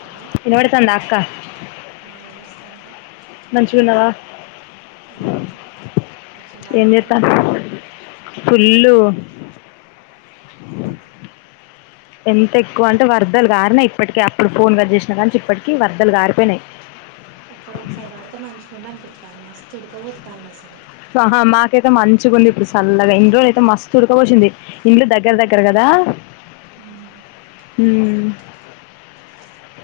Hello వినబడుతుందా అక్క hi [unintelligible] మంచిగా ఉన్నావా ఉమ్, వర్షం బాగా ఏం వత్తనట్టుంది చేతన్నావ్ ఫుల్ [inaudible] ఎంత ఎక్కువ అంటే వరదలు గారినాయి ఇప్పటికే అప్పుడు ఫోన్ కట్ చేసినా కాంచి ఇప్పటికి వరదలు గారిపోయినాయి ఇక్కడ ఒకసారి పడితే మంచుకుండా అని పిస్తది మస్తు ఉడుక పోతాంది అసలు అహ మాకైతే మంచిగా ఉంది ఇప్పుడు చల్లగా ఇన్ని రోజులు అయితే మస్తు ఉడకపోసింది ఇండ్లు దగ్గర దగ్గర కదా హా ఉమ్, ఊ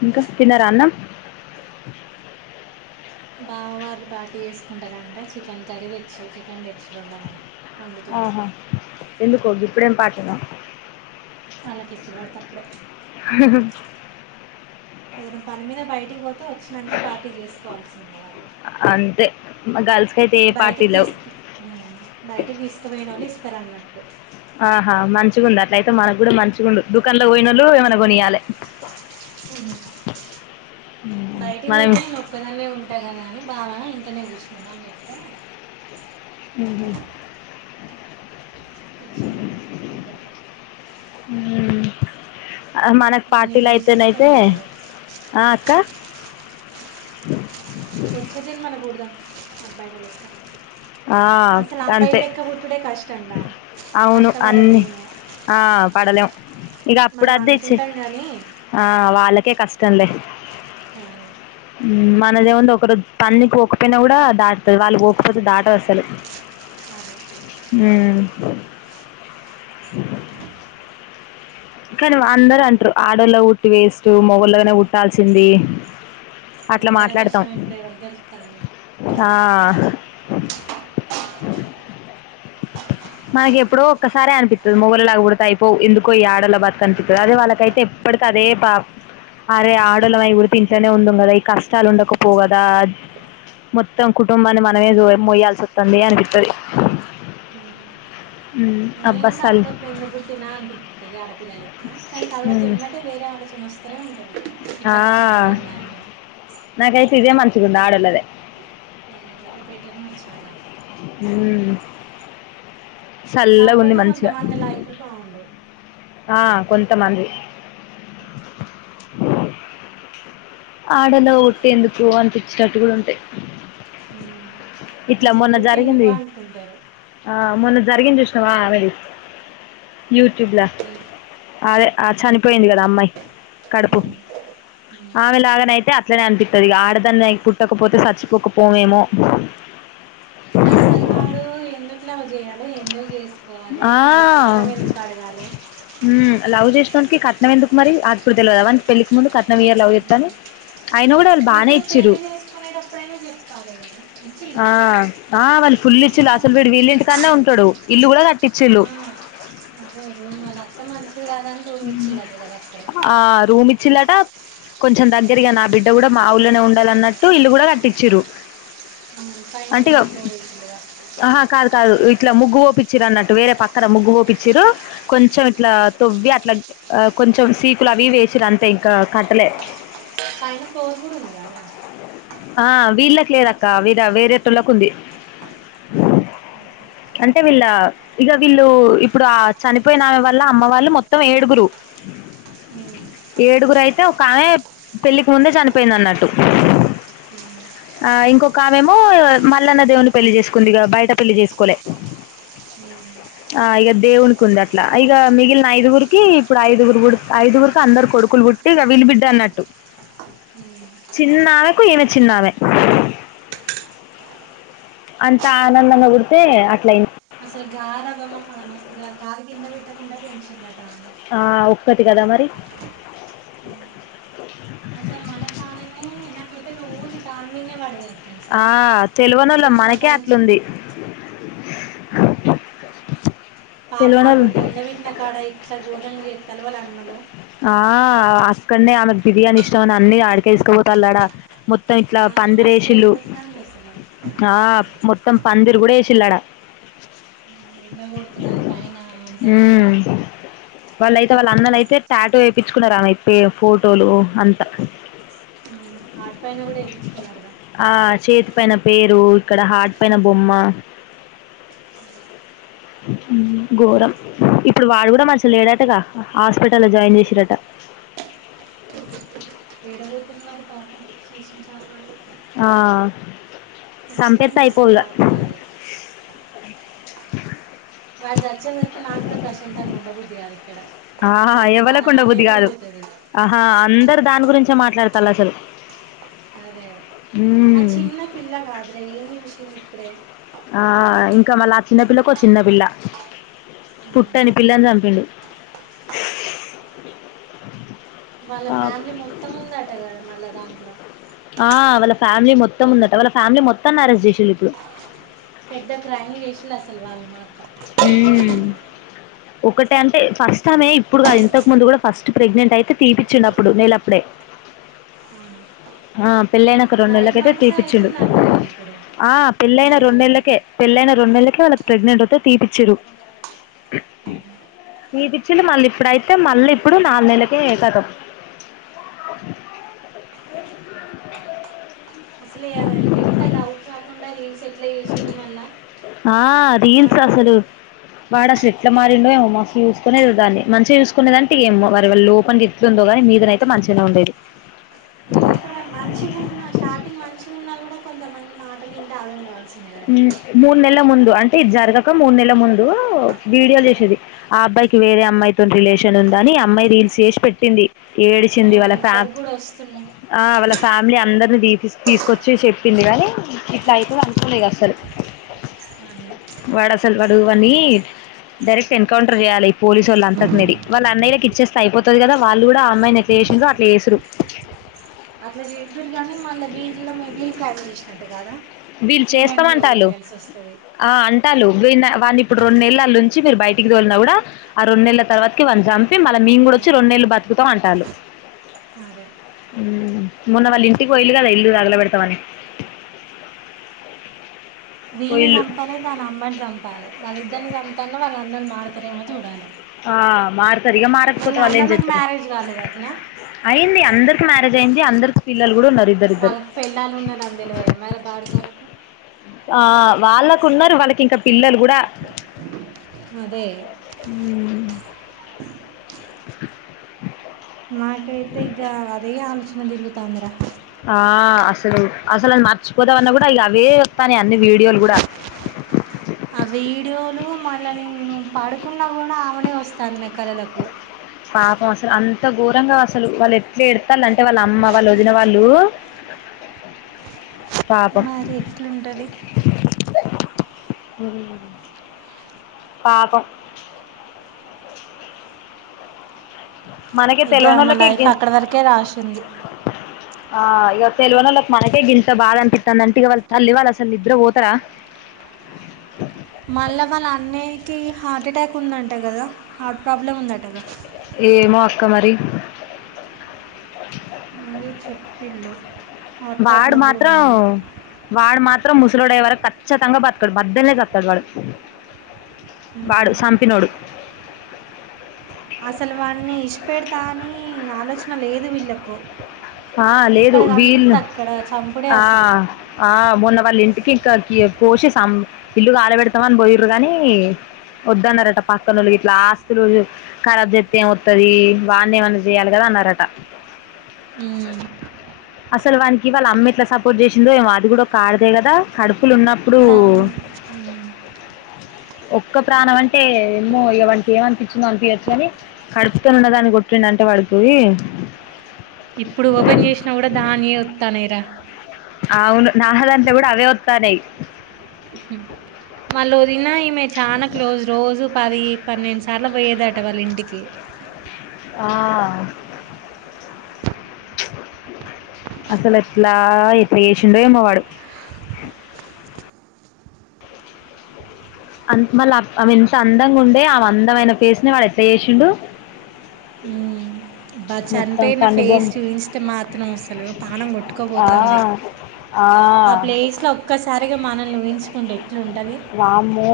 ఇంకా తిన్నరా అన్నం బామ వాళ్ళు పార్టీ చేసుకుంటారంట చికెన్ కర్రీ తెచ్చి చికెన్ తెచ్చిలు వండమని వండుతున్నా ఆహా ఎందుకో గిప్పుడు ఎం పార్టీ నో వాళ్ళకి ఎప్పుడు పడితే అప్పుడే హ ఏదైనా పని మీద బయటికి పోతే వచ్చినంక పార్టీ చేసుకోవాల్సిందే వాళ్ళు తే మా గర్ల్స్ బయటికి తీసుకు బయటికి తీసుకుపోయిన వాళ్ళు ఇస్తారు అన్నట్టు ఆహా మంచిగా ఉంది అట్లయితే మనకు కూడా మంచి గుండు ఉండు దుకాణలకు పోయిన ఒళ్ళు ఏమన్నా కొనియాలే హు బయటికి మనం పోతే నేను ఒక్కదాన్నే ఉంటా కదా ఆ బావ ఇంట్లోనే కూర్చుందామని చెప్తే ఉహు తెచ్చిల్లు ఇగ ఇక్కడికే హ మనకు నన్ను పార్టీలో ఇక్కడ ఇచ్చిపెట్టి అయితేనయితే ఉండలేడు ఆ అక్క వచ్చే జన్మల పుడదాం అబ్బాయిల లెక్క ఆ అసలు అంతే అబ్బాయిల్ల లెక్క పుట్టుడే కష్టం రా అవును అన్ని ఆ పడలేం ఇగ అప్పుడు మనం అది తేచ్చి అనుకుంటాం కానీ ఆ వాళ్ళకే కష్టం లే అదే మనదేముంది ఒకజు పన్నికి పోకపోయినా కూడా దాటుతది వాళ్ళు పోకపోతే దా అసలు అదే హు కానీ అందరు అంటారు ఆడల్లో పుట్టి వేస్టు మొగలోగానే పుట్టాల్సింది అట్లా మొగల మాట్లాడతాం కష్టం ఇప్పుడు ఎవరు గెలుస్తుంది ఆ మనకి ఎప్పుడ ఒక్కసారి అనిపిస్తుంది మొగోల్లలాగా పడితే అయిపో ఎందుకో ఈ ఆడోల్ల బతుకు అనిపిస్తుంది అది వాళ్ళకైతే ఎప్ప కాదే బా అరే ఆడోల్లమై పుడితే ఇంట్లోనే ఉందుమ్ కదా ఈ కష్టాలు ఉండకపోగదా మొత్తం కుటుంబాన్ని మనమే జ మోయాల్సి వస్తుంది అనిపిత్తది ఉమ్. హు నేను కూడా అప్పుడప్పుడు ఎందుకు పుట్టినా అనిపిస్తది ఆడపిల్ల లెక్క కానీ తర్వాత ఎమ్మటే వేరే ఆలోచన వస్తూనే ఉం తాది ఇట్లా కష్టపడాల అనే నాకు అయితే ఇదే మంచిగా ఉన్నది ఆడోలాదే ఉమ్, ఇదే బెటర్ మరి చాలా ఉ కాకపోతే కొంతమంది లైఫ్ లు బాగుండవు ఆ కొంతమంది ఆడల్లోగా పుట్టి ఎందుకు అనిపించినట్టు కూడా ఉంటాయి ఉమ్. ఇట్లా అసలు మొన్న పుట్టేందుకు జరిగింది అనుకుంటారు ఆ మొన్న జరిగింది ఇషు తావ వరి యూట్యూబ్ లా అదే ఆ చనిపోయింది కదా అమ్మాయి కడుపు ఉమ్. ఉమ్. ఆమె లాగానేయితే అట్లనే అనిపిస్తుది ఆడదాన్ని పుట్టకపోతే చచ్చిపోకపోనేమో అసలు వాడు ఎందుకు ఎట్లామ చేయాలి ఎన్నో చేసుకోవాలి ఆ, మళ్ళా కట్నం ఎందుకు అడగాలే ఉమ్, లవ్ చేసినోన్ కి కట్నం ఎందుకు మరి అప్పుడు తెలువదా వాని పెళ్లికి ముందు కట్నం ఈయరు లవ్ చేస్తే అని ఆయన కూడా వాళ్ళు బానే లేకపోతే ఇచ్చిరు పెళ్లి చేసుకునేటప్పుడైనా చెప్పాలి కదా ఆ ఇచ్చిల్లా ఆ వన్ ఆల్ ఫుల్ ఇచ్చులు ఇట్లా అసలు వీడు వీళ్ళ ఇంటికాన్నే ఉంటాడు ఇల్లు కూడా కట్ ఆ అదే రూమ్ లా కు అత్తే మం ఉ ఆ రూమ్ ఇచ్చిలాట కొంచెం దగ్గరగా నా బిడ్డ కూడా మా ఊళ్లోనే ఉండాలన్నట్టు ఇల్లు కూడా కట్టిచిరు ఉమ్, పైన ఇంకో అంటేగావ్ ఫ్లోర్ ఇచ్చిందిగా ఆహా కాదు కాదు ఇట్లా ముగ్గు వోపి చ్చిరు అన్నట్టు వేరే పక్కన ముగ్గు పోపిచ్చిరు కొంచెం ఇట్లా తొవ్వి ఇలా కొంచెం సీకులు అవి వేసిరు అంతే ఇంకా కట్టలే పైనకు పోకు ఈయల ఆ వీళ్ళకు లేదు అక్క విధా వేరేటోళ్లకు ఉంది ఉమ్, అంటే వీళ్ళ ఇక వీళ్ళు ఇప్పుడు ఆ చనిపోయిన ఆమె వల్ల అమ్మ వాళ్ళు మొత్తం ఏడుగురు ఉ తే ఒక ఆమె పెళ్లికి ముందే చనిపోయింది అన్నట్టు హు ఆ ఇంకొక ఆమె ఏమో మల్లన్న దేవుని పెళ్లి చేసుకుంది ఇగ బయట పెళ్లి చేసుకోలే ఉ ఆ ఇక దేవునికి ఉంది అట్లా ఇక మిగిలిన ఐదుగురికి ఇప్పుడు ఐదుగురు ఐదుగురుకి అందరు కొడుకులు కుట్టి ఇక విలుబిడ్డ అన్నట్టు ఉమ్. చిన్నఆమె కు ఈమె చిన్నమే అంత ఆనందంగా గుడితే అట్ల అయింది ఆ మస్తుగా కాలు కింద పెట్టకుండా పెంచిల్లుఅట ఆ ఒక్కతి కదా మరి నా పాణమే నాకైతే రోజు దాని మీదే వాడ దొరుగుతుంది ఆ సారా అది తెలియనోళ్ళం చూసిన కా మనకే నుంచి అట్లుంది పాపం తెలియనోళ్ళు అక్కడ బొంద వెట్టిన కాడ ఇట్లా గోరం చేస్తారు వాళ్ళ అన్నలు ఆ అక్కనే ఆమెకు బిర్యానీ ఇష్టం అని అన్ని ఆడికే తీసుకు పోతాళ్లు ఆడ మొత్తం ఇట్లా నాకే మస్తు పందిరేసిల్లు ఏడిపోతుంది అసలు నాప్ ముత్ తం పందిరి కూడా ఏసిల్లు ఆడ ఎండ కొడుతుంది అని పైన ఆన్ ఉమ్. తప్పిళ్ళు అవునా వేపించుకున్నారా ఆమెయ్ పే ఫోటోలు అంతా హార్ట్ పైన కూడా ఏపించుకున్నాడుగా ఆ చేతి పైన పేరు ఇక్కడ హాట్ పైన బొమ్మ ఉ ఘోరం ఇప్పుడు వాడు కూడా మంచిగా లేడు అటగా హాస్పిటల్లో జాయిన్ చేసిరట ఏడ పోతుంది మరి పాపం చేసిన కర్మాలు ఆ చంపెత్తే ఖచ్చితంగా ఉసురు అయిపోవిగా తాకుతుంది వచ్చే వరకు నాకు కూడా ప్రశాంతంగా ఉండబుద్ది కాదు ఇక్కడ ఆహా నాకు అది పానం అటే గుంజుతది ఆ అందరు దాని గురించే మాట్లాడతాళ్ళు అసలు అదే ఆ మ్మ్. చిన్న పిల్ల కాదురా ఏం చూసింది ఇప్పుడే ఆ ఇంకా మళ్ళ ఆ చిన్నపిల్లకో చిన్నపిల్ల పుట్టని పిల్లని చంపిండు వాళ్ళ పాపం. ఫ్యామిలీ మొత్తం ఉందంట కదా మళ్ళా దాంట్లో ఆ వాళ్ళ ఫ్యామిలీ మొత్తం ఉందట వాళ్ళ ఫ్యామిలీ మొత్తాన్ని అరెస్ట్ చేసిరు ఇప్పుడు పెద్ద క్రైమ్ చేసిర్రు అసలు వాళ్ళు మాత్రం మ్మ్. ఒకటే అంటే ఫస్ట్ ఆమె ఇప్పుడు కదు ఇంతకు ముందు కూడా ఫస్ట్ ప్రెగ్నెంట్ అయితే తీపిచ్చిండప్పుడు నేలప్పుడే అవునా ఆ పెళ్లయినంక రెండు నైన్ నెలకైతే మంత్స్ తీపించిండు అవుతుందంట కదా ఇప్పుడు ఆ పెళ్ళయిన మ్యారేజ్ అయ్యి రెండేళ్ళకే పెళ్ళైనన రెండేళ్లకే వాళ్ళకి ప్రెగ్నెంట్ వత్తే తీపిచ్చింర్రు [inaudible] తీపిచ్చిల్లు మళ్ళ ఇప్పుడైతే మళ్ళ ఇప్పుడు నాలుగు నెలకే కతం [unintelligible] అసలు ఇంత డౌట్ రాకుండా రీల్స్ ఎట్లా చేసిల్లు మళ్ళా ఆ రీల్స్ వాడు అసలు వాడు అసలు ఎట్లా మారిండో ఏమో మస్తు చూసుకునేది దాన్నీ మంచిగా చూసుకుది అంటే ఏమో వాడి లోపంల గేట్లు ఉందో కానీ మీదనైతే మంచిగానే ఉండేది లోపల మంచిగా ఉన్న స్టార్టింగ్ మంచిగా ఉన్నా కూడా కొంతమంది మాటలు ఇంటే ఆగంగారు మూడు నెలల ముందు అంటే ఇడి జరుగాక మూడు నెల్ల ముందు వీడియోలు చేసేది ఆ అబ్బాయికి వేరే అమ్మాయితో రిలేషన్ ఉంది అని ఆ అమ్మాయి రీల్స్ చేసి పెట్టింది ఏడిచింది ఆ వాళ్ళ ఫ ఇప్పటికి కూడా వస్తున్నాయి ఆ వాళ్ళ ఫ్యామిలీ అందరిని తీ తీసుకొచ్చి చెప్పింది గానీ ఇట్లా అయితది అనుకోలే అస్సలు అదే వాడు వాన్నీ డైరెక్ట్ ఎన్కౌంటర్ చేయాలి ఈ పోలీసు వాళ్ళ అంతకనేరీ వాళ్ళ అన్నయ్యకి ఇచ్చేస్తే అయిపోతది కదా వాళ్లు కూడా ఆ అమ్మాయి అట్లా చేసురు అట్లా చేదురు కానీ మల్ల వీళ్ళ వీళ్లు ప్లాన్ చేసినట్టు కదా వీళ్ళు చేస్తాం అంటల్లు ఆ అంటల్లు వీళ్ళు వాన్ని ఇప్పుడు రెండు నెల్లు అల్లా ఉంచి మీరు బయటికి తోలినా కూడా ఆ రెండు నెల్లు తర్వాకి వాన్నీ మళ్ళ మేము కూడా వచ్చి రెంనెళ్లు బతుకుతామంటాళ్ళు అదే మొన్న వాళ్ళ ఇంటికి పోయిళ్ళు కదా ఇల్లు తగలబెడతామని వీన్ని పోయిల్లు చంపాలే వాని అమ్మాని చంపాలే వాళ్ళి ఇద్దరిని చంపుతేనన్న వాళ్ళ అన్నలు మారుతారేమో చూడాలి ఆ మారుతారు ఇగ వాళ్ళ మారకపోతే వాళ్ళు ఏం అన్నలకు చెతారు మ్యారేజ్ కాలేదు అట్నా అయింది అందరికి మ అదేంది అందరూ వాళ్ళకి పెళ్ళాలు ఉన్నారు అని తెలవదా మరి బాడకవులకు ఆ వాళ్ళకు ఉన్నారు వాళ్ళకి ఇంకా పిల్లలు కూడా అదే [inaudible] నాకైతే ఇగ అదే ఆలోచన తిరుగుతుందిరా ఆ అసలు అసలు అది మర్చిపోదామన్నా కూడా ఇగా అవే వస్తానై అన్ని వీడియోలు కూడా ఆ వీడియోలు మళ్ళీ స్థానా నా కలలకు పాపం అసలు అంత ఘోరంగా అసలు వాళ్ళు ఎట్లా ఏడుత్తాళ్ళు అంటే వాళ్ళ అమ్మ వాళ్ళ వదిన వాళ్ళు [inaudible] మరి ఎట్లుంటది పాపం [inaudible] మనకి ఇక ఆమె తెలివనోలకే లైఫ్ గి అక్కడ వరకే రాసి ఉంది ఆ ఇగ తెల్వనోలకి మనకే గింత బాధనపితాందంటే ఇగ వాల్ తల్లి వాళ్ళు అసలు నిద్ద్ర పోతర మళ్ళా వాళ్ళ అన్నయకి హార్ట్ ఎటాక్ ఉందంట కదా హార్ట్ ప్రాబ్లమ్ ఉంద ఏమో అక్క మరి వీర్ చెప్పిళు వాడు మాత్రం వాడు మాత మాత్రం ముసలోడయే వరకు ఖచ్చితంగా బతకడు మద్యల్నే జతడు వాడు వాడు ఉమ్. సంపినోడు అసలు వాడిని ఇడిసిపెడతా అని ఆలోచన లేదు వీళ్ళకు ఆ లేదు ఎక్కడ వీల్ కనిపిస్తే అక్కడ చంపుడే ఆ అసలు ఆ మొన్న వాళ్ళ ఇంటికి ఇంక కోషి సంప్ ఇల్లు కాల పెడతామని పోయిర్రు కాని వద్దన్నారట పక్కనోళ్ళ ఇట్లా ఆస్తులు కరాబ్ జేతే ఏమొతది వాని ఏమన్నా చేయాల కదా అన్నారట హ్మ్ అసలు వానికి వాళ్ళ అమ్మ ఎట్లా సపోర్ట్ చేసిందో ఏమో అది కూడా ఒక ఆడదే కదా కడుప్ దాన్ మ్ ఒక్క ప్రాణం అంటే ఏమో ఇగ వానికి ఏమనిపించిదో అనిపియొచ్చు గాని కడుపుతో ఉన్నదాన్ని కొట్టిండంటె అంటే వాడికి ఇప్పుడు ఓపెన్ చేసినా కూడా దానియే వత్తన్నాయ్ రా అవును నా దాంట్లో కూడా అవే వత్తాన్నాయ్ ఉ వాళ్ళ వదినా ఈమె చానా క్లోజ్ రోజు పది పన్నెండు సార్లు పోయేదట వాళ్ళ ఇంటికి ఆ అసల్ ఎట్లా ఎట్లా చేసిండో ఏమ్మో వాడు అంత మళ్ళీ ఆమ ఎంత అందంగా ఉండే అవి అందమైన ఫేస్ ని వాడు ఎట్లా చేసిండు హ్మ్ అబా మొత్తం చనిపోయిన ఫేస్ కనుబొమ్ చూయించితే మాత్రం అసలు పాణం ఆ కొట్టకపోతాంది ఆ ప్లేస్ లో ఒక్కసారిగా మన వామ్మో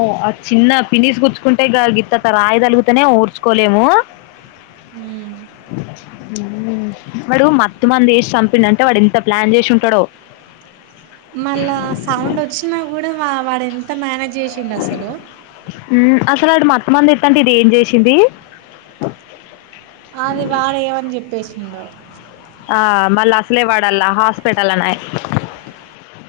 చిన్న పినిస్ గుచ్చుకుంటే గాగిత్తత రాయి తలుగుతేనే ఒర్చుకోలేము హ్మ్ వాడు మత్తుమందు ఎసి చంపిండంటే వాడు ఎంత ప్లాన్ చేసి ఉంటడో మళ్ళా సౌండ్ ఒచ్చినా కూడా వా వాడు ఎంత మ్యానేజ్ జేసిండసలు మ్మ్ అసలు ఆడు మత్తుమందు ఇత్తంటే ఇది ఏం చేసింది అది వాడు ఏమని చెప్పేసిండో ఆ మళ్ళా అసలే వాడల్లా హాస్పిటల్ నాయే